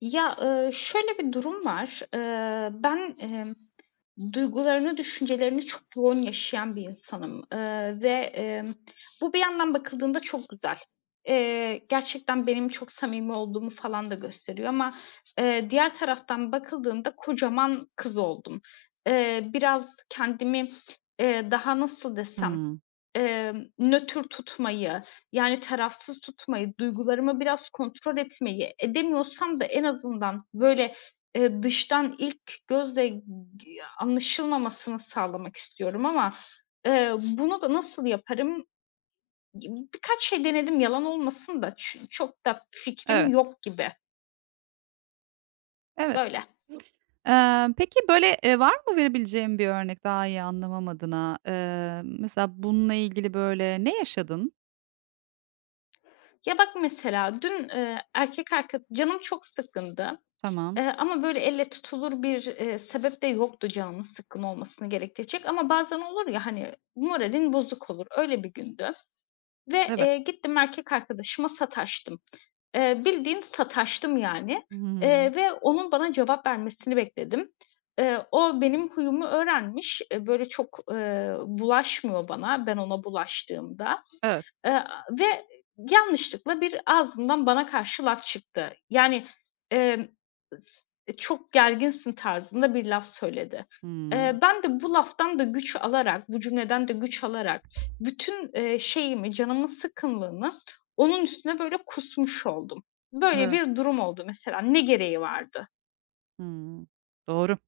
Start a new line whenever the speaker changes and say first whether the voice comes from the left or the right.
left: Ya, şöyle bir durum var. Ben, duygularını, düşüncelerini çok yoğun yaşayan bir insanım, ve, bu bir yandan bakıldığında çok güzel. Gerçekten benim çok samimi olduğumu falan da gösteriyor ama, diğer taraftan bakıldığında kocaman kız oldum. Biraz kendimi, daha nasıl desem,
right: Hımm.
left: Nötr tutmayı, yani tarafsız tutmayı, duygularımı biraz kontrol etmeyi, edemiyorsam da en azından böyle, dıştan ilk gözle anlaşılmamasını sağlamak istiyorum ama, eee, bunu da nasıl yaparım? Birkaç şey denedim yalan olmasın da çok da fikrim
right: Evet,
left: yok gibi.
right: evet.
left: Böyle.
right: Peki, böyle, var mı verebileceğin bir örnek daha iyi anlamam adına? Mesela bununla ilgili, böyle, ne yaşadın?
left: Ya, bak mesela dün, erkek arka canım çok sıkkındı.
right: Tamam.
left: Ama böyle elle tutulur bir, sebep de yoktu canımın sıkkın olmasını gerektirecek ama bazen olur ya, hani, moralin bozuk olur. Öyle bir gündü ve,
right: Evet.
left: gittim erkek arkadaşıma sataştım. Bildiğin sataştım yani,
right: Hı hı.
left: ve onun bana cevap vermesini bekledim. O benim huyumu öğrenmiş, böyle çok, bulaşmıyor bana ben ona bulaştığımda.
right: Evet.
left: Eee, ve yanlışlıkla bir ağzından bana karşı laf çıktı. Yani, emm, s "Çok gerginsin." tarzında bir laf söyledi.
right: Hımm.
left: Ben de bu laftan da güç alarak, bu cümleden de güç alarak bütün, şeyimi, canımın sıkkınlığını onun üstüne böyle kusmuş oldum. Böyle
right: Evet.
left: bir durum oldu mesela. Ne gereği vardı?
right: Hımm. Doğru.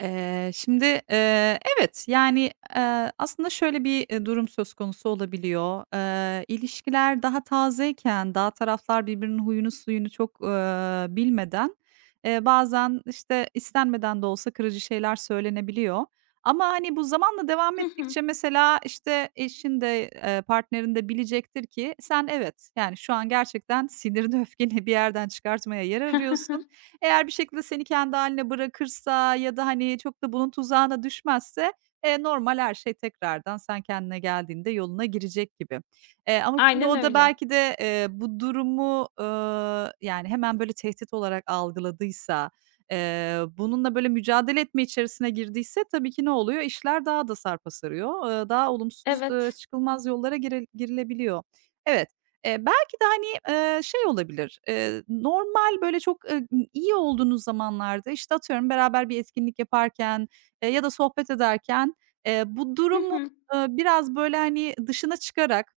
right: Şimdi, evet, yani, aslında şöyle bir, durum söz konusu olabiliyor. İlişkiler daha tazeyken, daha taraflar birbirinin huyunu suyunu çok, bilmeden, bazen, işte, istenmeden de olsa kırıcı şeyler söylenebiliyor. Ama, hani, bu zamanla devam
left: Hı hı.
right: ettikçe mesela, işte, eşin de, partnerin de bilecektir ki sen evet, yani, şu an gerçekten sinirini öfkeni bir yerden çıkartmaya yer arıyorsun eğer bir şekilde seni kendi haline bırakırsa ya da, hani, çok da bunun tuzağına düşmezse, normal her şey tekrardan sen kendine geldiğinde yoluna girecek gibi. Ama şimdi
left: Aynen
right: o da
left: öyle.
right: belki de, bu durumu, yani, hemen böyle tehdit olarak algıladıysa, bununla böyle mücadele etme içerisine girdiyse tabii ki ne oluyor? İşler daha da sarpa sarıyor. Daha olumsuz,
left: Evet.
right: çıkılmaz yollara girilebiliyor. Evet, belki de, hani, şey olabilir, normal özel, böyle, çok, iyi olduğunuz zamanlarda, işte, atıyorum beraber bir etkinlik yaparken, ya da sohbet ederken, bu
left: Hı
right: durumu,
left: hı.
right: biraz, böyle, hani, dışına çıkarak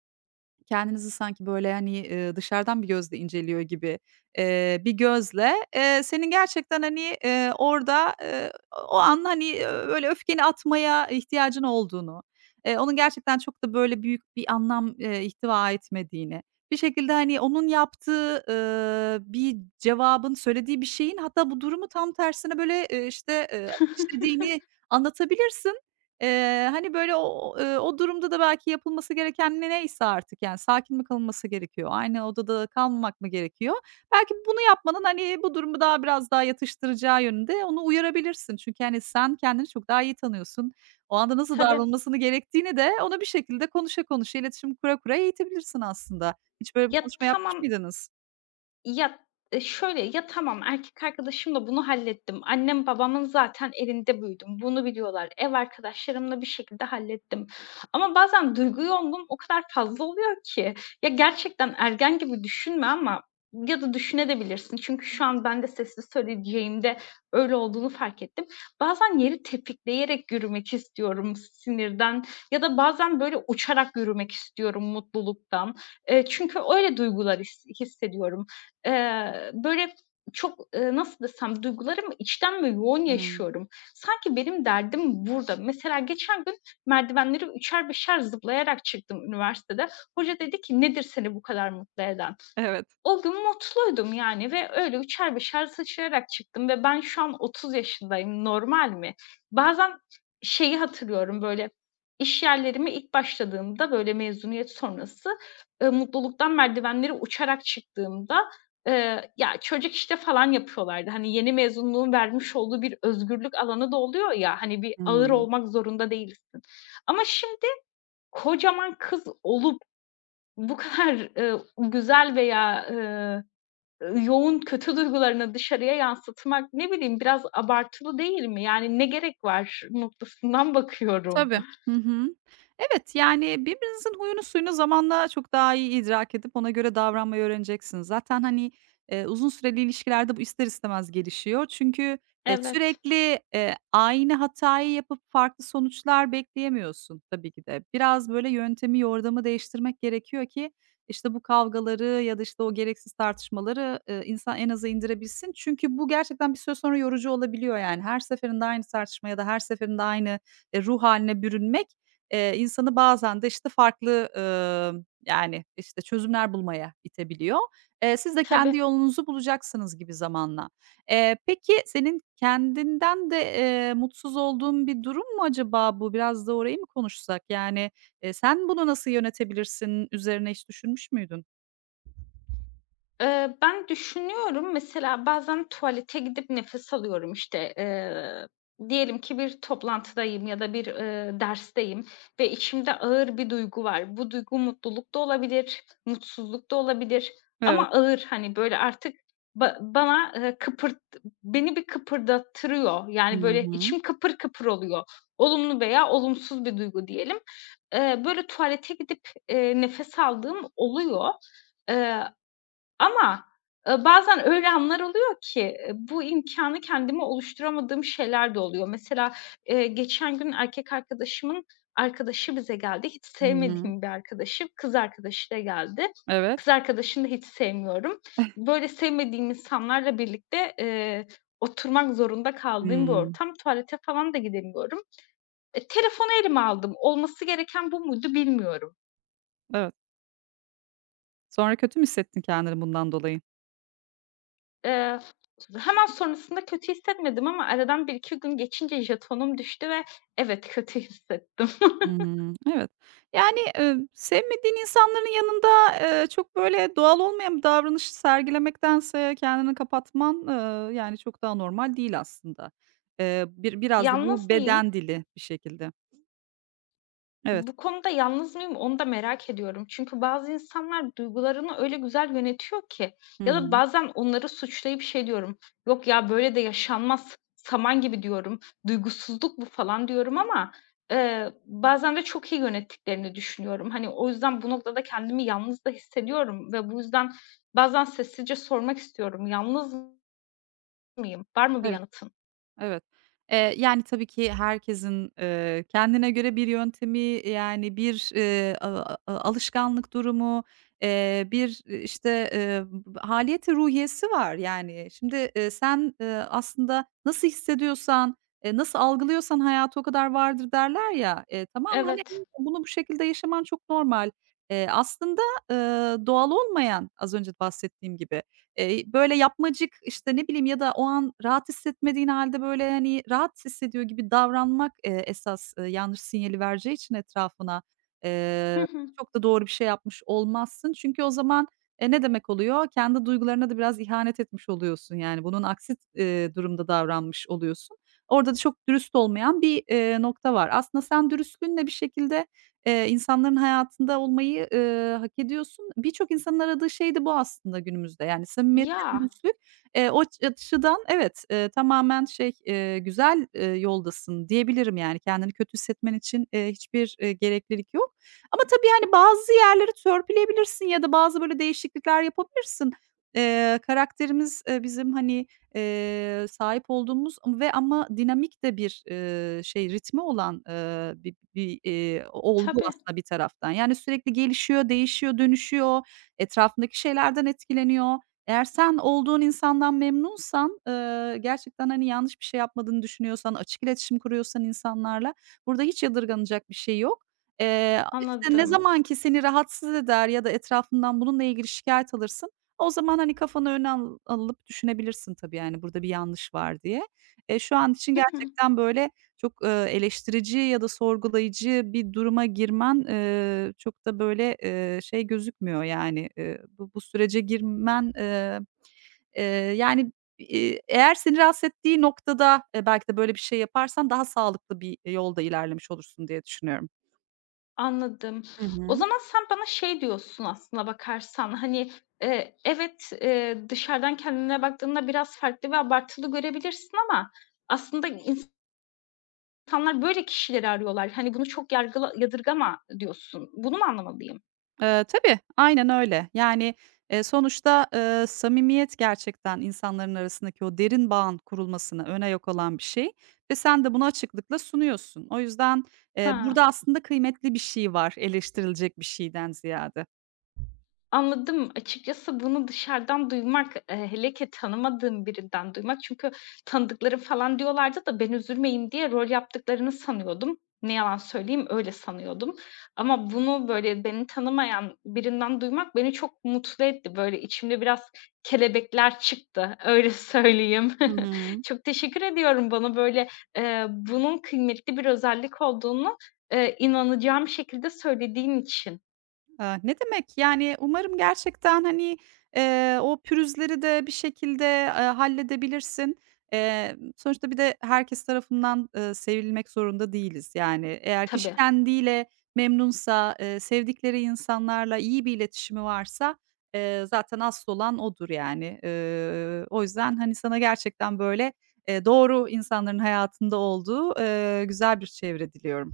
right: kendinizi sanki, böyle, hani, dışarıdan bir gözle inceliyor gibi, bir gözle, senin gerçekten, hani, orada, o an, hani, öyle öfkeni atmaya ihtiyacın olduğunu, onun gerçekten çok da, böyle, büyük bir anlam, ihtiva etmediğini, bir şekilde, hani, onun yaptığı, bir cevabın, söylediği bir şeyin hatta bu durumu tam tersine, böyle, işte, ateşlediğini anlatabilirsin. Hani, böyle, o durumda da belki yapılması gereken neyse artık, yani, sakin mi kalınması gerekiyor, aynı odada kalmamak mı gerekiyor? Belki bunu yapmanın, hani, bu durumu daha biraz daha yatıştıracağı yönünde onu uyarabilirsin. Çünkü, hani, sen kendini çok daha iyi tanıyorsun. O anda nasıl
left: Tabii.
right: davranılmasını gerektiğini de ona bir şekilde konuşa konuşa, iletişim kura kura eğitebilirsin aslında. Hiç böyle bir
left: Ya,
right: konuşma yapmış
left: tamam.
right: mıydınız?
left: Ya, şöyle, ya tamam erkek arkadaşımla bunu hallettim. Annem babamın zaten elinde büyüdüm. Bunu biliyorlar. Ev arkadaşlarımla bir şekilde hallettim. Ama bazen duygu yoğunluğum o kadar fazla oluyor ki. Ya gerçekten ergen gibi düşünme ama ya da düşünebilirsin. Çünkü şu an ben de sesli söyleyeceğimde öyle olduğunu fark ettim. Bazen yeri tepikleyerek yürümek istiyorum sinirden ya da bazen böyle uçarak yürümek istiyorum mutluluktan. Çünkü öyle duygular hissediyorum. Böyle çok, nasıl desem, duygularımı içten ve yoğun
right: Hımm.
left: yaşıyorum. Sanki benim derdim burada. Mesela geçen gün merdivenleri üçer beşer zıplayarak çıktım üniversitede. Hoca dedi ki, "Nedir seni bu kadar mutlu eden?"
right: Evet.
left: O gün mutluydum yani ve öyle üçer beşer sıçrayarak çıktım ve ben şu an 30 yaşındayım, normal mi? Bazen şeyi hatırlıyorum, böyle, iş yerlerime ilk başladığımda, böyle, mezuniyet sonrası, mutluluktan merdivenleri uçarak çıktığımda, ya, çocuk işte falan yapıyorlardı. Hani, yeni mezunluğun vermiş olduğu bir özgürlük alanı da oluyor ya, hani, bir ağır
right: Hımm.
left: olmak zorunda değilsin. Ama şimdi kocaman kız olup bu kadar, güzel veya, yoğun kötü duygularını dışarıya yansıtmak, ne bileyim, biraz abartılı değil mi? Yani, ne gerek var noktasından bakıyorum.
right: Tabii. Hı hı. Evet, yani birbirinizin huyunu suyunu zamanla çok daha iyi idrak edip ona göre davranmayı öğreneceksiniz. Zaten, hani, uzun süreli ilişkilerde bu ister istemez gelişiyor. Çünkü,
left: Evet,
right: sürekli, aynı hatayı yapıp farklı sonuçlar bekleyemiyorsun tabii ki de. Biraz böyle yöntemi, yordamı değiştirmek gerekiyor ki, işte, bu kavgaları ya da, işte, o gereksiz tartışmaları, insan en aza indirebilsin. Çünkü bu gerçekten bir süre sonra yorucu olabiliyor yani. Her seferinde aynı tartışma ya da her seferinde aynı ruh haline bürünmek, insanı bazen de, işte, farklı, yani, işte, çözümler bulmaya itebiliyor. Siz de kendi
left: tabii.
right: yolunuzu bulacaksınız gibi zamanla. Peki senin kendinden de, mutsuz olduğun bir durum mu acaba bu? Biraz da orayı mı konuşsak? Yani, sen bunu nasıl yönetebilirsin üzerine hiç düşünmüş müydün?
left: Ben düşünüyorum. Mesela bazen tuvalete gidip nefes alıyorum, işte. Diyelim ki bir toplantıdayım ya da bir, dersteyim ve içimde ağır bir duygu var. Bu duygu mutluluk da olabilir, mutsuzluk da olabilir
right: Evet.
left: ama ağır, hani, böyle, artık bana, beni bir kıpırdattırıyor.
right: Hı
left: Yani, böyle,
right: hı.
left: içim kıpır kıpır oluyor. Olumlu veya olumsuz bir duygu diyelim. Böyle, tuvalete gidip, nefes aldığım oluyor. Eee ama, bazen öyle anlar oluyor ki, bu imkânı kendime oluşturamadığım şeyler de oluyor. Mesela, geçen gün erkek arkadaşımın arkadaşı bize geldi. Hiç
right: Hı hı.
left: sevmediğim bir arkadaşı, kız arkadaşıyla geldi.
right: Evet. Evet.
left: Kız arkadaşını da hiç sevmiyorum. Böyle sevmediğim insanlarla birlikte, oturmak zorunda kaldığım bir ortam. Tuvalete falan da gidemiyorum. E, telefonu elime aldım. Olması gereken bu muydu bilmiyorum.
right: Evet. Sonra kötü mü hissettin kendini bundan dolayı?
left: Eee, Hemen sonrasında kötü hissetmedim ama aradan bir iki gün geçince jetonum düştü ve evet, kötü hissettim.
right: Hımm, evet. Yani, sevmediğin insanların yanında, çok böyle doğal olmayan bir davranış sergilemektense kendini kapatman, yani, çok daha normal değil aslında. Biraz da bu
left: Yalnız mıyım?
right: beden dili bir şekilde. Evet.
left: Bu konuda yalnız mıyım onu da merak ediyorum. Çünkü bazı insanlar duygularını öyle güzel yönetiyor ki
right: Hı
left: ya da
right: hı.
left: bazen onları suçlayıp şey diyorum. Yok ya böyle de yaşanmaz. Saman gibi diyorum. Duygusuzluk bu falan diyorum ama, bazen de çok iyi yönettiklerini düşünüyorum. Hani o yüzden bu noktada kendimi yalnız da hissediyorum ve bu yüzden bazen sessizce sormak istiyorum. Yalnız mıyım? Var mı bir
right: Evet.
left: yanıtın?
right: Evet. Yani, tabii ki herkesin, kendine göre bir yöntemi, yani, bir, alışkanlık durumu, bir, işte, haliyeti ruhiyesi var, yani. Şimdi, sen, aslında nasıl hissediyorsan, nasıl algılıyorsan hayatı o kadar vardır derler ya. Tamam, hani,
left: Evet.
right: bunu bu şekilde yaşaman çok normal. Aslında, doğal olmayan, az önce bahsettiğim gibi. Böyle yapmacık, işte, ne bileyim ya da o an rahat hissetmediğin hâlde, böyle, hani, rahat hissediyor gibi davranmak, esas, yanlış sinyali vereceği için etrafına, eee,
left: Hı hı.
right: çok da doğru bir şey yapmış olmazsın. Çünkü o zaman, ne demek oluyor? Kendi duygularına da biraz ihanet etmiş oluyorsun, yani, bunun aksi, durumda davranmış oluyorsun. Orada da çok dürüst olmayan bir, nokta var. Aslında sen dürüstlüğünle bir şekilde insanların hayatında olmayı, hak ediyorsun. Birçok insanın aradığı şey de bu aslında günümüzde. Yani samimiyet ve
left: Ya,
right: dürüstlük, o açıdan evet, tamamen şey, güzel, yoldasın diyebilirim yani. Kendini kötü hissetmen için, hiçbir, gereklilik yok. Ama tabii, hani, bazı yerleri törpüleyebilirsin ya da bazı böyle değişiklikler yapabilirsin. Karakterimiz, bizim, hani, sahip olduğumuz ve ama dinamik de bir, şey, ritmi olan, bir, olgu
left: tabii.
right: aslında bir taraftan. Yani sürekli gelişiyor, değişiyor, dönüşüyor, etrafındaki şeylerden etkileniyor. Eğer sen olduğun insandan memnunsan, gerçekten, hani, yanlış bir şey yapmadığını düşünüyorsan, açık iletişim kuruyorsan insanlarla burada hiç yadırganacak bir şey yok. İşte, ne
left: Anladım.
right: zaman ki seni rahatsız eder ya da etrafından bununla ilgili şikayet alırsın o zaman, hani, kafanı öne alıp düşünebilirsin tabii, yani, burada bir yanlış var diye. Şu an için
left: Hı hı.
right: gerçekten, böyle, çok, eleştirici ya da sorgulayıcı bir duruma girmen, çok da, böyle, şey gözükmüyor, yani, bu sürece girmen, eee, yani, eğer seni rahatsız ettiği noktada, belki de böyle bir şey yaparsan daha sağlıklı bir yolda ilerlemiş olursun diye düşünüyorum.
left: Anladım.
right: Hı
left: O
right: hı.
left: zaman sen bana şey diyorsun aslına bakarsan, hani, evet, dışarıdan kendine baktığında biraz farklı ve abartılı görebilirsin ama aslında insanlar böyle kişileri arıyorlar. Hani, bunu çok yadırgama diyorsun. Bunu mu anlamalıyım?
right: Tabii, aynen öyle. Yani, sonuçta, samimiyet gerçekten insanların arasındaki o derin bağın kurulmasını öne yok olan bir şey ve sen de bunu açıklıkla sunuyorsun. O yüzden,
left: He.
right: burada aslında kıymetli bir şey var eleştirilecek bir şeyden ziyade.
left: Anladım. Açıkçası bunu dışarıdan duymak, hele ki tanımadığım birinden duymak çünkü tanıdıkları falan diyorlardı da ben üzülmeyeyim diye rol yaptıklarını sanıyordum. Ne yalan söyleyeyim, öyle sanıyordum ama bunu, böyle, beni tanımayan birinden duymak beni çok mutlu etti. Böyle, içimde biraz kelebekler çıktı, öyle söyleyeyim.
right: Hı hı.
left: Çok teşekkür ediyorum bana, böyle, bunun kıymetli bir özellik olduğunu, inanacağım şekilde söylediğin için.
right: Ne demek, yani, umarım gerçekten, hani, o pürüzleri de bir şekilde, halledebilirsin. Sonuçta bir de herkes tarafından, sevilmek zorunda değiliz. Yani, eğer kişi
left: Tabii.
right: kendiyle memnunsa, sevdikleri insanlarla iyi bir iletişimi varsa, zaten asıl olan odur, yani. O yüzden, hani, sana gerçekten, böyle, doğru insanların hayatında olduğu, güzel bir çevre diliyorum.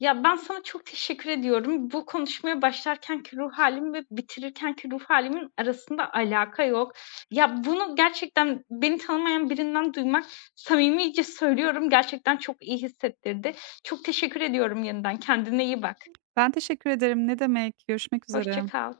left: Ya, ben sana çok teşekkür ediyorum. Bu konuşmaya başlarkenki ruh halim ve bitirirkenki ruh halimin arasında alaka yok. Ya, bunu gerçekten beni tanımayan birinden duymak, samimice söylüyorum, gerçekten çok iyi hissettirdi. Çok teşekkür ediyorum yeniden. Kendine iyi bak.
right: Ben teşekkür ederim. Ne demek, görüşmek üzere.
left: Hoşça kal.